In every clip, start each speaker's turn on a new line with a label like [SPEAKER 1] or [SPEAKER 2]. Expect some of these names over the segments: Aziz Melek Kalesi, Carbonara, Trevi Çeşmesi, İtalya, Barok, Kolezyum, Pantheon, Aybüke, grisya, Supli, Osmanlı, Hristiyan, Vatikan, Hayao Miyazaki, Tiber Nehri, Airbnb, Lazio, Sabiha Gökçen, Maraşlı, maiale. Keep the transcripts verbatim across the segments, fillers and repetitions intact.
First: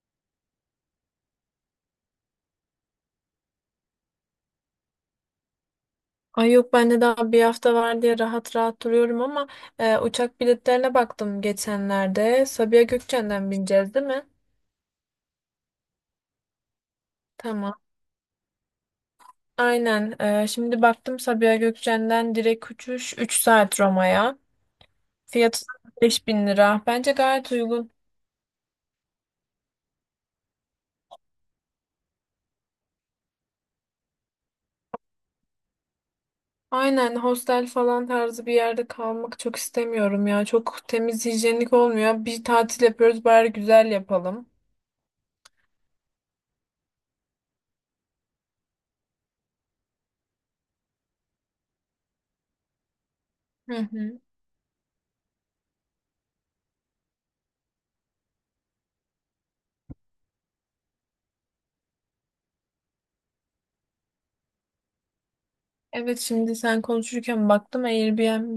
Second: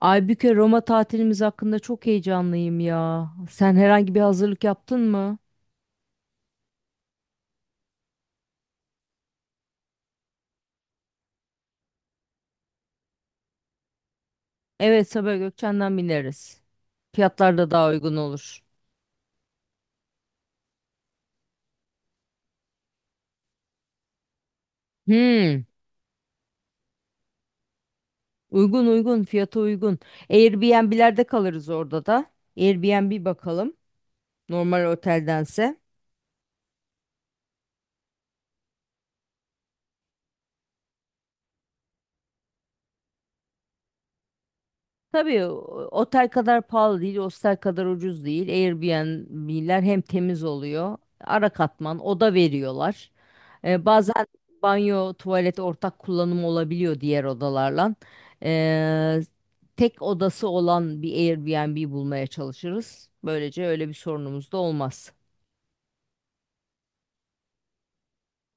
[SPEAKER 1] Aybüke Roma tatilimiz hakkında çok heyecanlıyım ya. Sen herhangi bir hazırlık yaptın mı?
[SPEAKER 2] Ay yok ben de daha bir hafta var diye rahat rahat duruyorum ama e, uçak biletlerine baktım geçenlerde. Sabiha Gökçen'den bineceğiz değil mi?
[SPEAKER 1] Evet, Sabiha Gökçen'den bineriz. Fiyatlar da
[SPEAKER 2] Tamam.
[SPEAKER 1] daha uygun olur.
[SPEAKER 2] Aynen. E, şimdi baktım Sabiha Gökçen'den direkt uçuş üç saat Roma'ya.
[SPEAKER 1] Hmm,
[SPEAKER 2] Fiyatı beş bin lira. Bence gayet uygun.
[SPEAKER 1] Uygun uygun fiyata uygun. Airbnb'lerde kalırız orada da. Airbnb bakalım normal oteldense.
[SPEAKER 2] Aynen, hostel falan tarzı bir yerde kalmak çok istemiyorum ya. Çok temiz hijyenik olmuyor. Bir tatil yapıyoruz, bari güzel yapalım.
[SPEAKER 1] Tabii o- otel kadar pahalı değil, hostel kadar ucuz değil. Airbnb'ler hem temiz oluyor, ara katman, oda veriyorlar.
[SPEAKER 2] Hı
[SPEAKER 1] Ee,
[SPEAKER 2] hı.
[SPEAKER 1] bazen banyo, tuvalet ortak kullanım olabiliyor diğer odalarla. Ee, tek odası olan bir Airbnb bulmaya çalışırız. Böylece öyle bir sorunumuz da olmaz.
[SPEAKER 2] Evet, şimdi sen konuşurken baktım Airbnb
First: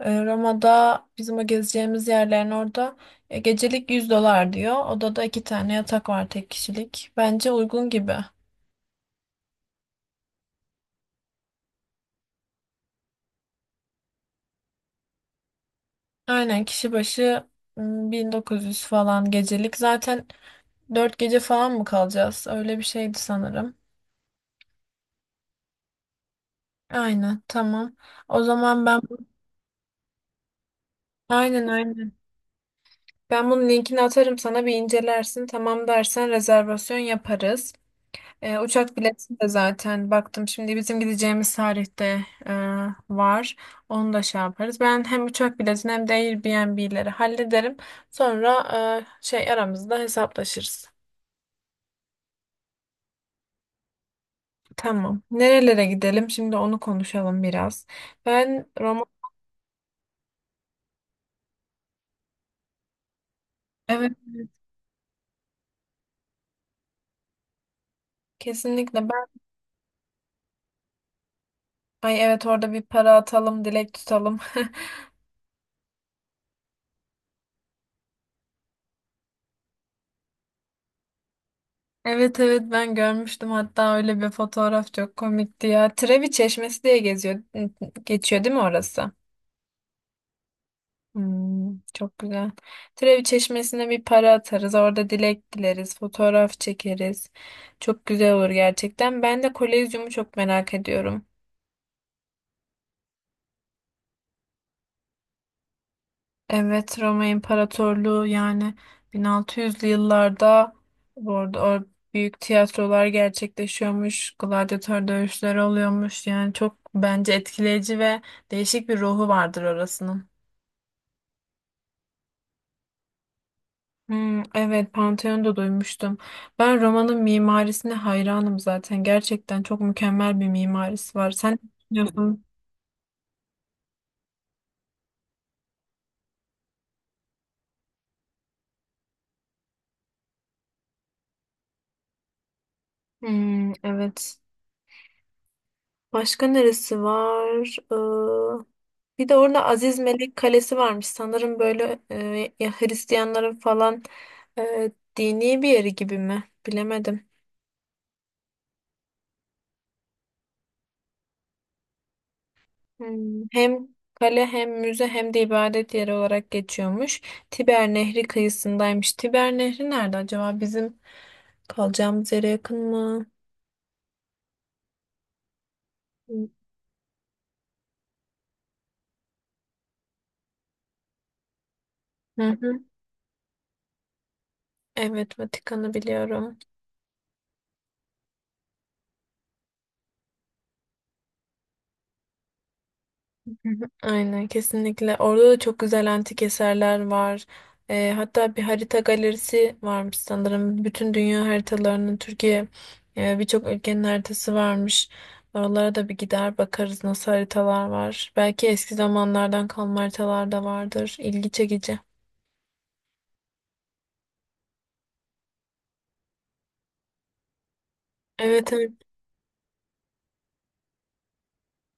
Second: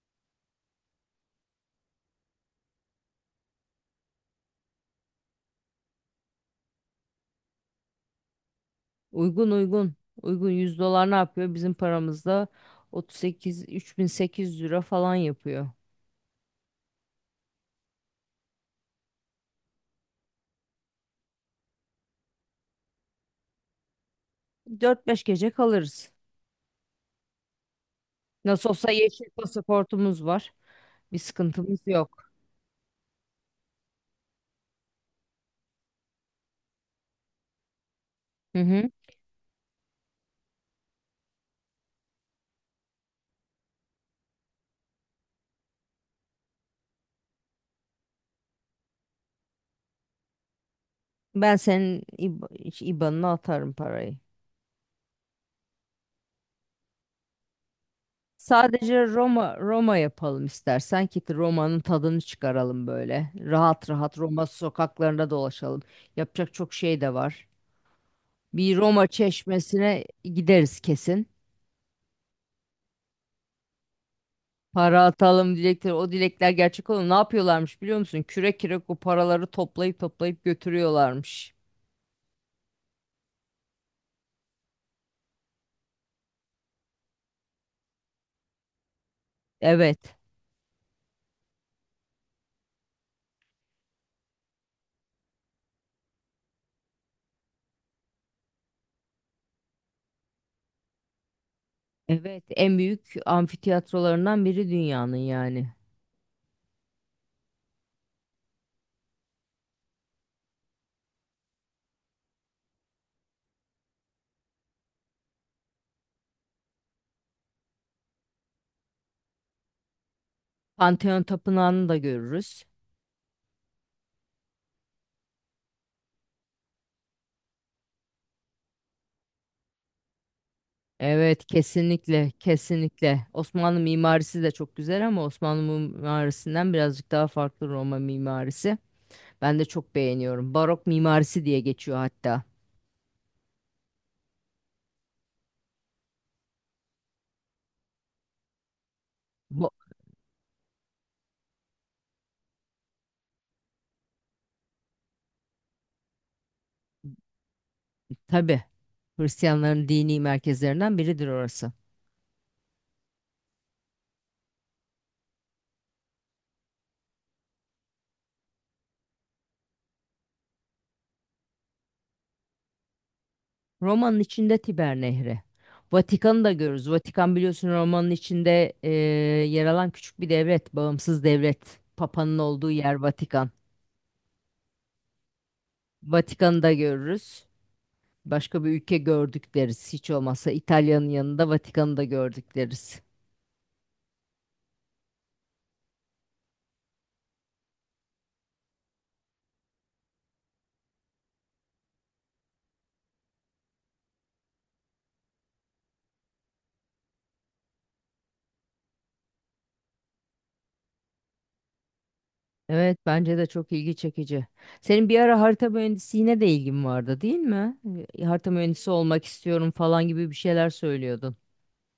[SPEAKER 2] e, Roma'da bizim o gezeceğimiz yerlerin orada e, gecelik yüz dolar diyor. Odada iki tane yatak var, tek kişilik. Bence uygun gibi.
[SPEAKER 1] Uygun uygun. Uygun yüz dolar ne yapıyor? Bizim paramızda otuz sekiz üç bin sekiz yüz lira falan yapıyor.
[SPEAKER 2] Aynen, kişi başı m, bin dokuz yüz falan gecelik. Zaten dört gece falan mı kalacağız? Öyle bir şeydi sanırım.
[SPEAKER 1] dört beş gece kalırız.
[SPEAKER 2] Aynen, tamam. O
[SPEAKER 1] Nasıl
[SPEAKER 2] zaman
[SPEAKER 1] olsa
[SPEAKER 2] ben.
[SPEAKER 1] yeşil pasaportumuz var. Bir
[SPEAKER 2] Aynen,
[SPEAKER 1] sıkıntımız
[SPEAKER 2] aynen.
[SPEAKER 1] yok.
[SPEAKER 2] Ben bunun linkini atarım, sana bir incelersin. Tamam dersen rezervasyon yaparız.
[SPEAKER 1] Hı
[SPEAKER 2] E,
[SPEAKER 1] hı.
[SPEAKER 2] uçak bileti de zaten baktım, şimdi bizim gideceğimiz tarihte e, var. Onu da şey yaparız. Ben hem uçak biletini hem de Airbnb'leri hallederim. Sonra e, şey, aramızda hesaplaşırız.
[SPEAKER 1] Ben senin İB- I B A N'ına atarım parayı.
[SPEAKER 2] Tamam. Nerelere gidelim? Şimdi onu konuşalım biraz. Ben Roma.
[SPEAKER 1] Sadece Roma Roma yapalım istersen ki Roma'nın tadını çıkaralım böyle. Rahat
[SPEAKER 2] Evet.
[SPEAKER 1] rahat Roma sokaklarında dolaşalım. Yapacak çok şey de var. Bir Roma
[SPEAKER 2] Kesinlikle, ben,
[SPEAKER 1] çeşmesine gideriz kesin.
[SPEAKER 2] ay evet, orada bir para atalım, dilek tutalım.
[SPEAKER 1] Para atalım dilekleri. O dilekler gerçek olur. Ne yapıyorlarmış biliyor musun? Kürek kürek o paraları toplayıp toplayıp götürüyorlarmış.
[SPEAKER 2] Evet, evet, ben görmüştüm hatta, öyle bir fotoğraf çok komikti ya. Trevi Çeşmesi diye geziyor geçiyor değil mi orası?
[SPEAKER 1] Evet.
[SPEAKER 2] Hmm, çok güzel. Trevi Çeşmesi'ne bir para atarız. Orada dilek dileriz. Fotoğraf çekeriz. Çok güzel olur gerçekten. Ben de Kolezyum'u çok merak ediyorum.
[SPEAKER 1] Evet, en büyük amfiteyatrolarından biri dünyanın yani.
[SPEAKER 2] Evet, Roma İmparatorluğu yani bin altı yüzlü yıllarda, bu arada, o büyük tiyatrolar gerçekleşiyormuş. Gladyatör dövüşleri oluyormuş. Yani çok bence etkileyici ve değişik bir ruhu vardır orasının.
[SPEAKER 1] Pantheon Tapınağı'nı da görürüz.
[SPEAKER 2] Hmm, evet, Pantheon'da duymuştum. Ben Roma'nın mimarisine hayranım zaten. Gerçekten çok mükemmel bir mimarisi var.
[SPEAKER 1] Evet,
[SPEAKER 2] Sen ne
[SPEAKER 1] kesinlikle,
[SPEAKER 2] düşünüyorsun?
[SPEAKER 1] kesinlikle. Osmanlı mimarisi de çok güzel ama Osmanlı mimarisinden birazcık daha farklı Roma mimarisi. Ben de çok beğeniyorum. Barok mimarisi diye geçiyor hatta.
[SPEAKER 2] Hmm, evet. Başka neresi var? Ee, bir de orada
[SPEAKER 1] Bu,
[SPEAKER 2] Aziz Melek Kalesi varmış. Sanırım böyle e, ya Hristiyanların falan e, dini bir yeri gibi mi? Bilemedim.
[SPEAKER 1] tabii, Hristiyanların dini merkezlerinden biridir orası.
[SPEAKER 2] Hmm, hem kale hem müze hem de ibadet yeri olarak geçiyormuş. Tiber Nehri kıyısındaymış. Tiber Nehri nerede acaba? Bizim kalacağımız yere yakın mı?
[SPEAKER 1] Roma'nın içinde Tiber Nehri. Vatikan'ı da görürüz. Vatikan biliyorsun Roma'nın içinde e, yer alan küçük bir devlet, bağımsız devlet. Papa'nın
[SPEAKER 2] Hı
[SPEAKER 1] olduğu
[SPEAKER 2] hı.
[SPEAKER 1] yer Vatikan.
[SPEAKER 2] Evet, Vatikan'ı biliyorum.
[SPEAKER 1] Vatikan'ı da görürüz. Başka bir ülke gördük deriz. Hiç olmazsa İtalya'nın yanında Vatikan'ı da gördük deriz.
[SPEAKER 2] Hı hı. Aynen, kesinlikle. Orada da çok güzel antik eserler var. Ee, hatta bir harita galerisi varmış sanırım. Bütün dünya haritalarının, Türkiye e, birçok ülkenin haritası varmış. Oralara da bir gider bakarız nasıl haritalar var. Belki eski zamanlardan kalma haritalar da vardır. İlgi çekici.
[SPEAKER 1] Evet, bence de çok ilgi çekici. Senin bir ara harita mühendisliğine de ilgin vardı, değil mi? E, Harita
[SPEAKER 2] Evet,
[SPEAKER 1] mühendisi
[SPEAKER 2] evet,
[SPEAKER 1] olmak istiyorum falan gibi bir şeyler söylüyordun.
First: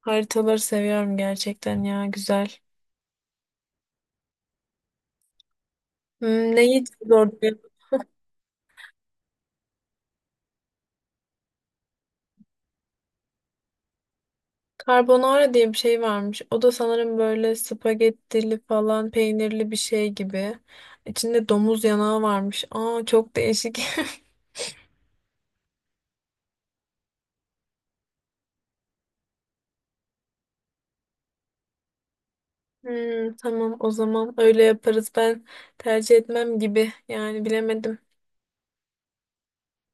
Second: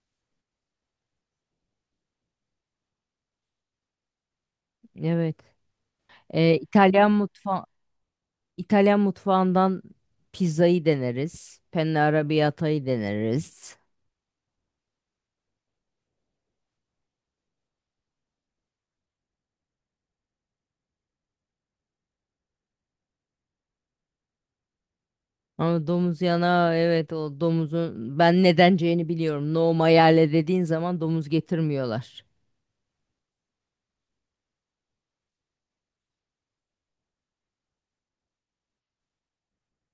[SPEAKER 2] haritaları seviyorum gerçekten ya, güzel.
[SPEAKER 1] Evet.
[SPEAKER 2] Hmm,
[SPEAKER 1] E,
[SPEAKER 2] ne
[SPEAKER 1] İtalyan
[SPEAKER 2] yiyeceğiz orada?
[SPEAKER 1] mutfağı İtalyan mutfağından pizzayı deneriz. Penne arrabbiata'yı deneriz.
[SPEAKER 2] Carbonara diye bir şey varmış. O da sanırım böyle spagettili falan, peynirli bir şey gibi. İçinde domuz yanağı varmış. Aa, çok değişik.
[SPEAKER 1] Ama domuz yana evet o domuzun ben nedenceğini biliyorum. No maiale dediğin zaman domuz getirmiyorlar.
[SPEAKER 2] Hmm, tamam, o zaman öyle yaparız. Ben tercih etmem gibi. Yani bilemedim.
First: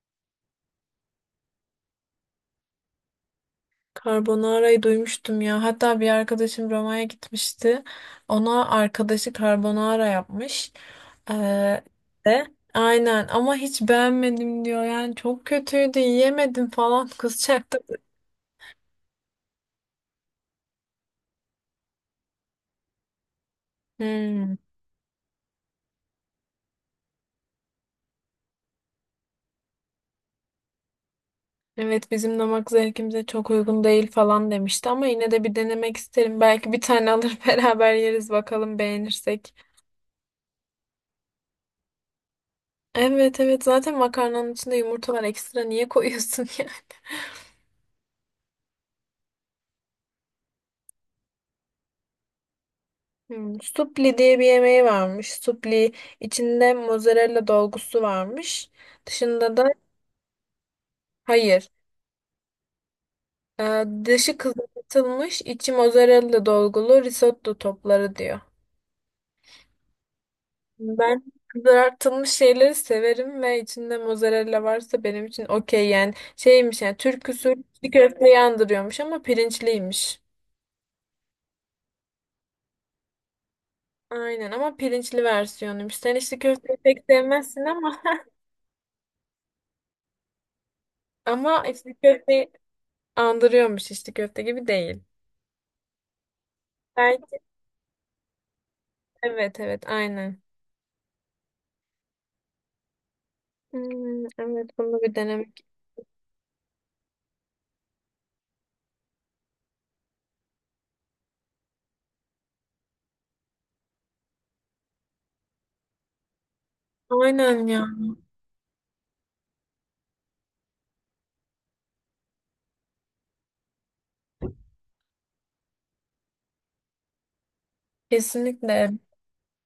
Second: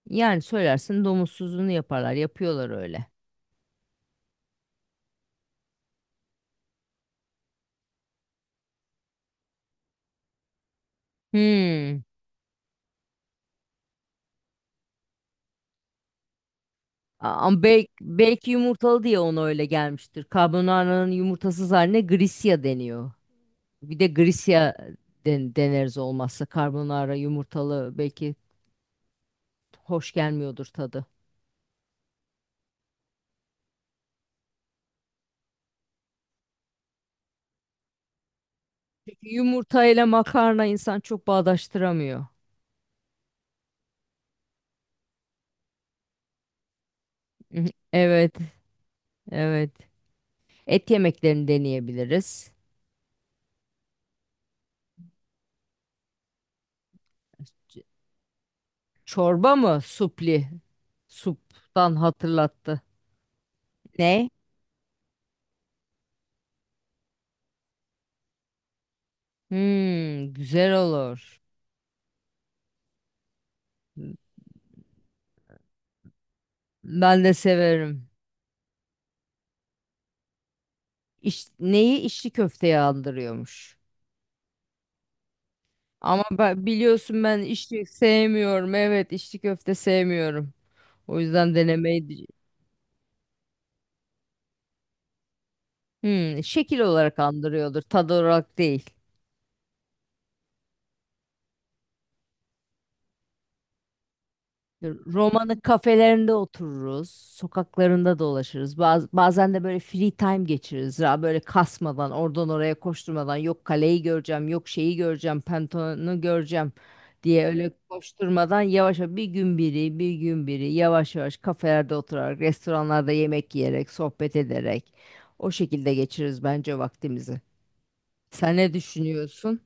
[SPEAKER 1] Yani söylersin, domuzsuzunu yaparlar. Yapıyorlar öyle.
[SPEAKER 2] Carbonara'yı duymuştum ya. Hatta bir arkadaşım Roma'ya gitmişti. Ona arkadaşı carbonara yapmış. Ee,
[SPEAKER 1] Hmm.
[SPEAKER 2] de aynen, ama hiç beğenmedim diyor. Yani çok kötüydü, yiyemedim falan
[SPEAKER 1] Ama
[SPEAKER 2] kızacaktım.
[SPEAKER 1] belki, belki yumurtalı diye ona öyle gelmiştir. Carbonara'nın yumurtasız haline grisya deniyor. Bir de
[SPEAKER 2] Hmm.
[SPEAKER 1] grisya den- deneriz olmazsa. Carbonara yumurtalı belki hoş gelmiyordur tadı.
[SPEAKER 2] Evet, bizim damak zevkimize çok uygun değil falan demişti, ama yine de bir denemek isterim. Belki bir tane alır beraber yeriz, bakalım beğenirsek.
[SPEAKER 1] Yumurtayla makarna insan çok bağdaştıramıyor.
[SPEAKER 2] Evet, evet, zaten makarnanın içinde yumurta var, ekstra niye koyuyorsun yani?
[SPEAKER 1] Mhm. Evet, evet. Et yemeklerini deneyebiliriz.
[SPEAKER 2] Hmm, supli diye bir yemeği varmış. Supli içinde mozzarella
[SPEAKER 1] Ç-
[SPEAKER 2] dolgusu varmış.
[SPEAKER 1] Çorba
[SPEAKER 2] Dışında da
[SPEAKER 1] mı? Supli.
[SPEAKER 2] hayır.
[SPEAKER 1] Suptan hatırlattı.
[SPEAKER 2] Ee,
[SPEAKER 1] Ne?
[SPEAKER 2] dışı kızartılmış, içi mozzarella dolgulu risotto topları diyor.
[SPEAKER 1] Hmm, güzel
[SPEAKER 2] Ben
[SPEAKER 1] olur.
[SPEAKER 2] kızartılmış şeyleri severim ve içinde mozzarella varsa benim için okey, yani şeymiş, yani
[SPEAKER 1] Ben
[SPEAKER 2] Türk
[SPEAKER 1] de
[SPEAKER 2] usulü içli
[SPEAKER 1] severim.
[SPEAKER 2] köfte yandırıyormuş ama pirinçliymiş.
[SPEAKER 1] İş, neyi içli köfteye andırıyormuş.
[SPEAKER 2] Aynen, ama pirinçli versiyonuymuş. Sen
[SPEAKER 1] Ama
[SPEAKER 2] içli
[SPEAKER 1] ben,
[SPEAKER 2] köfteyi pek
[SPEAKER 1] biliyorsun, ben
[SPEAKER 2] sevmezsin
[SPEAKER 1] içli
[SPEAKER 2] ama
[SPEAKER 1] sevmiyorum. Evet, içli köfte sevmiyorum. O yüzden
[SPEAKER 2] ama içli
[SPEAKER 1] denemeyi...
[SPEAKER 2] köfteyi andırıyormuş, içli köfte gibi değil.
[SPEAKER 1] Hmm, şekil olarak
[SPEAKER 2] Belki,
[SPEAKER 1] andırıyordur, tad olarak değil.
[SPEAKER 2] evet, evet, aynen. Hmm, evet, bunu bir
[SPEAKER 1] Roma'nın
[SPEAKER 2] denemek.
[SPEAKER 1] kafelerinde otururuz, sokaklarında dolaşırız. Baz- bazen de böyle free time geçiririz. Ya böyle kasmadan, oradan oraya koşturmadan, yok kaleyi göreceğim, yok şeyi göreceğim, Pantheon'u göreceğim diye
[SPEAKER 2] Aynen
[SPEAKER 1] öyle
[SPEAKER 2] ya.
[SPEAKER 1] koşturmadan, yavaş yavaş, bir gün biri, bir gün biri, yavaş yavaş kafelerde oturarak, restoranlarda yemek yiyerek, sohbet ederek o şekilde geçiririz bence vaktimizi. Sen ne
[SPEAKER 2] Kesinlikle.
[SPEAKER 1] düşünüyorsun?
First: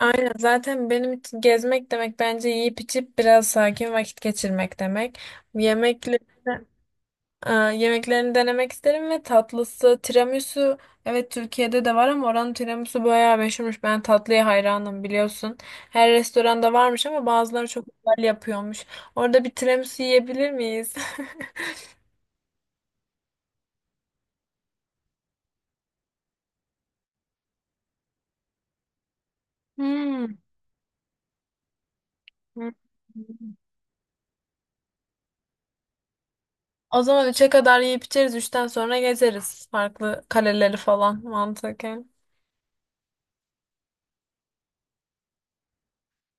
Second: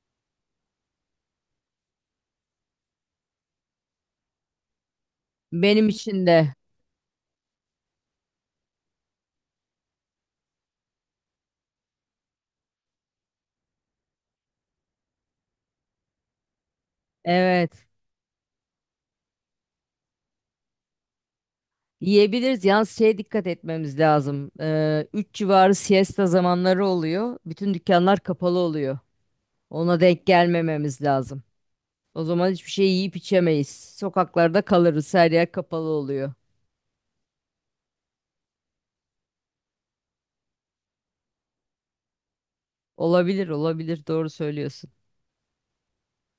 [SPEAKER 2] Aynen, zaten benim için gezmek demek bence yiyip içip biraz sakin vakit geçirmek demek.
[SPEAKER 1] Benim
[SPEAKER 2] Yemekleri,
[SPEAKER 1] için de
[SPEAKER 2] aa, yemeklerini denemek isterim ve tatlısı tiramisu, evet Türkiye'de de var ama oranın tiramisu bayağı meşhurmuş. Ben tatlıya hayranım, biliyorsun. Her restoranda varmış ama bazıları
[SPEAKER 1] evet.
[SPEAKER 2] çok güzel yapıyormuş. Orada bir tiramisu yiyebilir miyiz?
[SPEAKER 1] Yiyebiliriz. Yalnız şeye dikkat etmemiz lazım. Ee, üç civarı siesta zamanları oluyor. Bütün dükkanlar kapalı oluyor. Ona denk
[SPEAKER 2] Hmm.
[SPEAKER 1] gelmememiz lazım. O zaman
[SPEAKER 2] Hmm.
[SPEAKER 1] hiçbir şey yiyip içemeyiz. Sokaklarda kalırız. Her yer kapalı oluyor.
[SPEAKER 2] O zaman üçe kadar yiyip içeriz. Üçten sonra gezeriz farklı kaleleri falan mantıken.
[SPEAKER 1] Olabilir, olabilir. Doğru söylüyorsun.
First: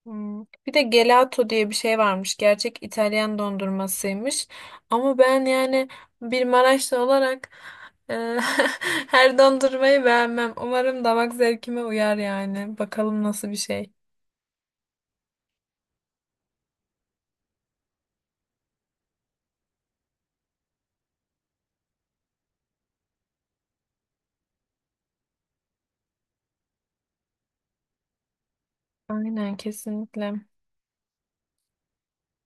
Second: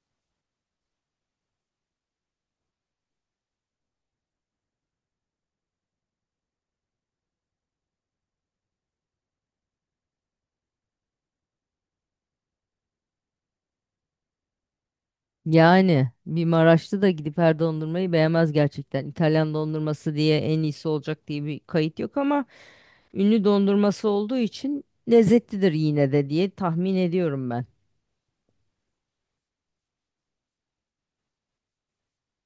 [SPEAKER 2] Hmm. Bir de gelato diye bir şey varmış. Gerçek İtalyan dondurmasıymış. Ama ben yani bir Maraşlı olarak e, her dondurmayı beğenmem. Umarım damak zevkime uyar yani. Bakalım nasıl bir şey.
[SPEAKER 1] Yani bir Maraşlı da gidip her dondurmayı beğenmez gerçekten. İtalyan dondurması diye en iyisi olacak diye bir kayıt yok ama ünlü dondurması olduğu için lezzetlidir yine de diye tahmin ediyorum ben.
[SPEAKER 2] Aynen, kesinlikle.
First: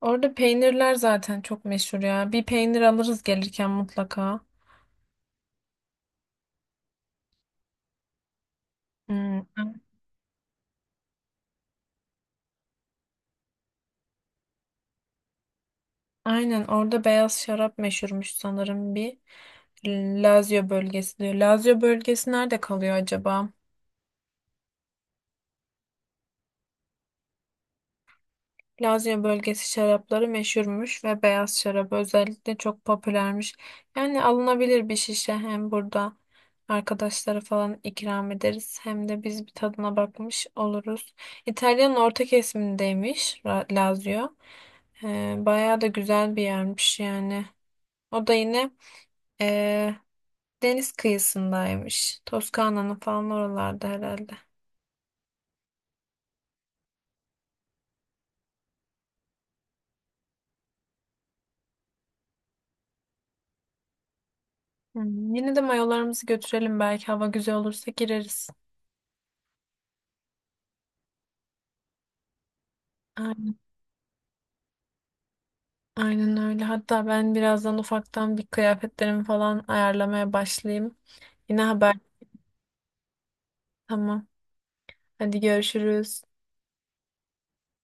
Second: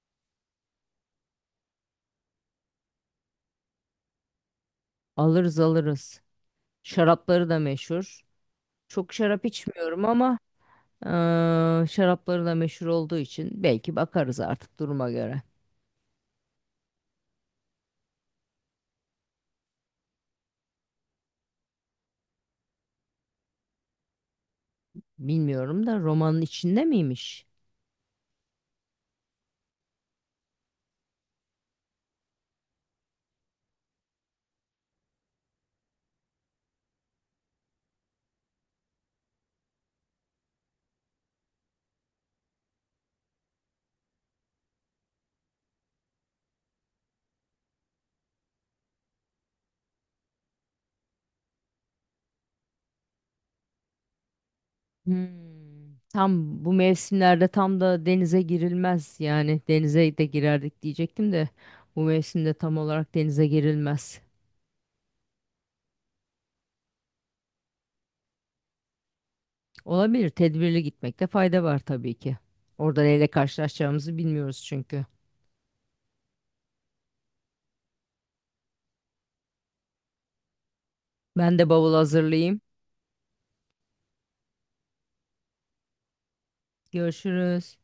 [SPEAKER 2] Orada peynirler zaten çok meşhur ya. Bir peynir alırız gelirken mutlaka.
[SPEAKER 1] Alırız alırız. Şarapları da meşhur. Çok şarap
[SPEAKER 2] Hmm.
[SPEAKER 1] içmiyorum ama eee, şarapları da meşhur olduğu için belki bakarız artık duruma göre.
[SPEAKER 2] Aynen, orada beyaz şarap meşhurmuş sanırım bir. Lazio bölgesi diyor. Lazio bölgesi nerede kalıyor acaba?
[SPEAKER 1] Bilmiyorum da romanın içinde miymiş?
[SPEAKER 2] Lazio bölgesi şarapları meşhurmuş ve beyaz şarap özellikle çok popülermiş. Yani alınabilir bir şişe, hem burada arkadaşlara falan ikram ederiz, hem de biz bir tadına bakmış oluruz. İtalya'nın orta kesimindeymiş, Ra- Lazio. Ee, bayağı da güzel bir yermiş yani. O da yine deniz kıyısındaymış. Toskana'nın falan oralarda herhalde.
[SPEAKER 1] Hmm. Tam bu mevsimlerde tam da denize girilmez. Yani denize de girerdik diyecektim de bu mevsimde tam olarak denize girilmez.
[SPEAKER 2] Hmm, yine de mayolarımızı götürelim, belki hava güzel olursa gireriz.
[SPEAKER 1] Olabilir. Tedbirli gitmekte fayda var tabii ki. Orada neyle
[SPEAKER 2] Aynen,
[SPEAKER 1] karşılaşacağımızı bilmiyoruz çünkü.
[SPEAKER 2] aynen öyle. Hatta ben birazdan ufaktan bir kıyafetlerimi falan ayarlamaya başlayayım.
[SPEAKER 1] Ben
[SPEAKER 2] Yine
[SPEAKER 1] de bavul
[SPEAKER 2] haber.
[SPEAKER 1] hazırlayayım.
[SPEAKER 2] Tamam. Hadi görüşürüz.
[SPEAKER 1] Görüşürüz.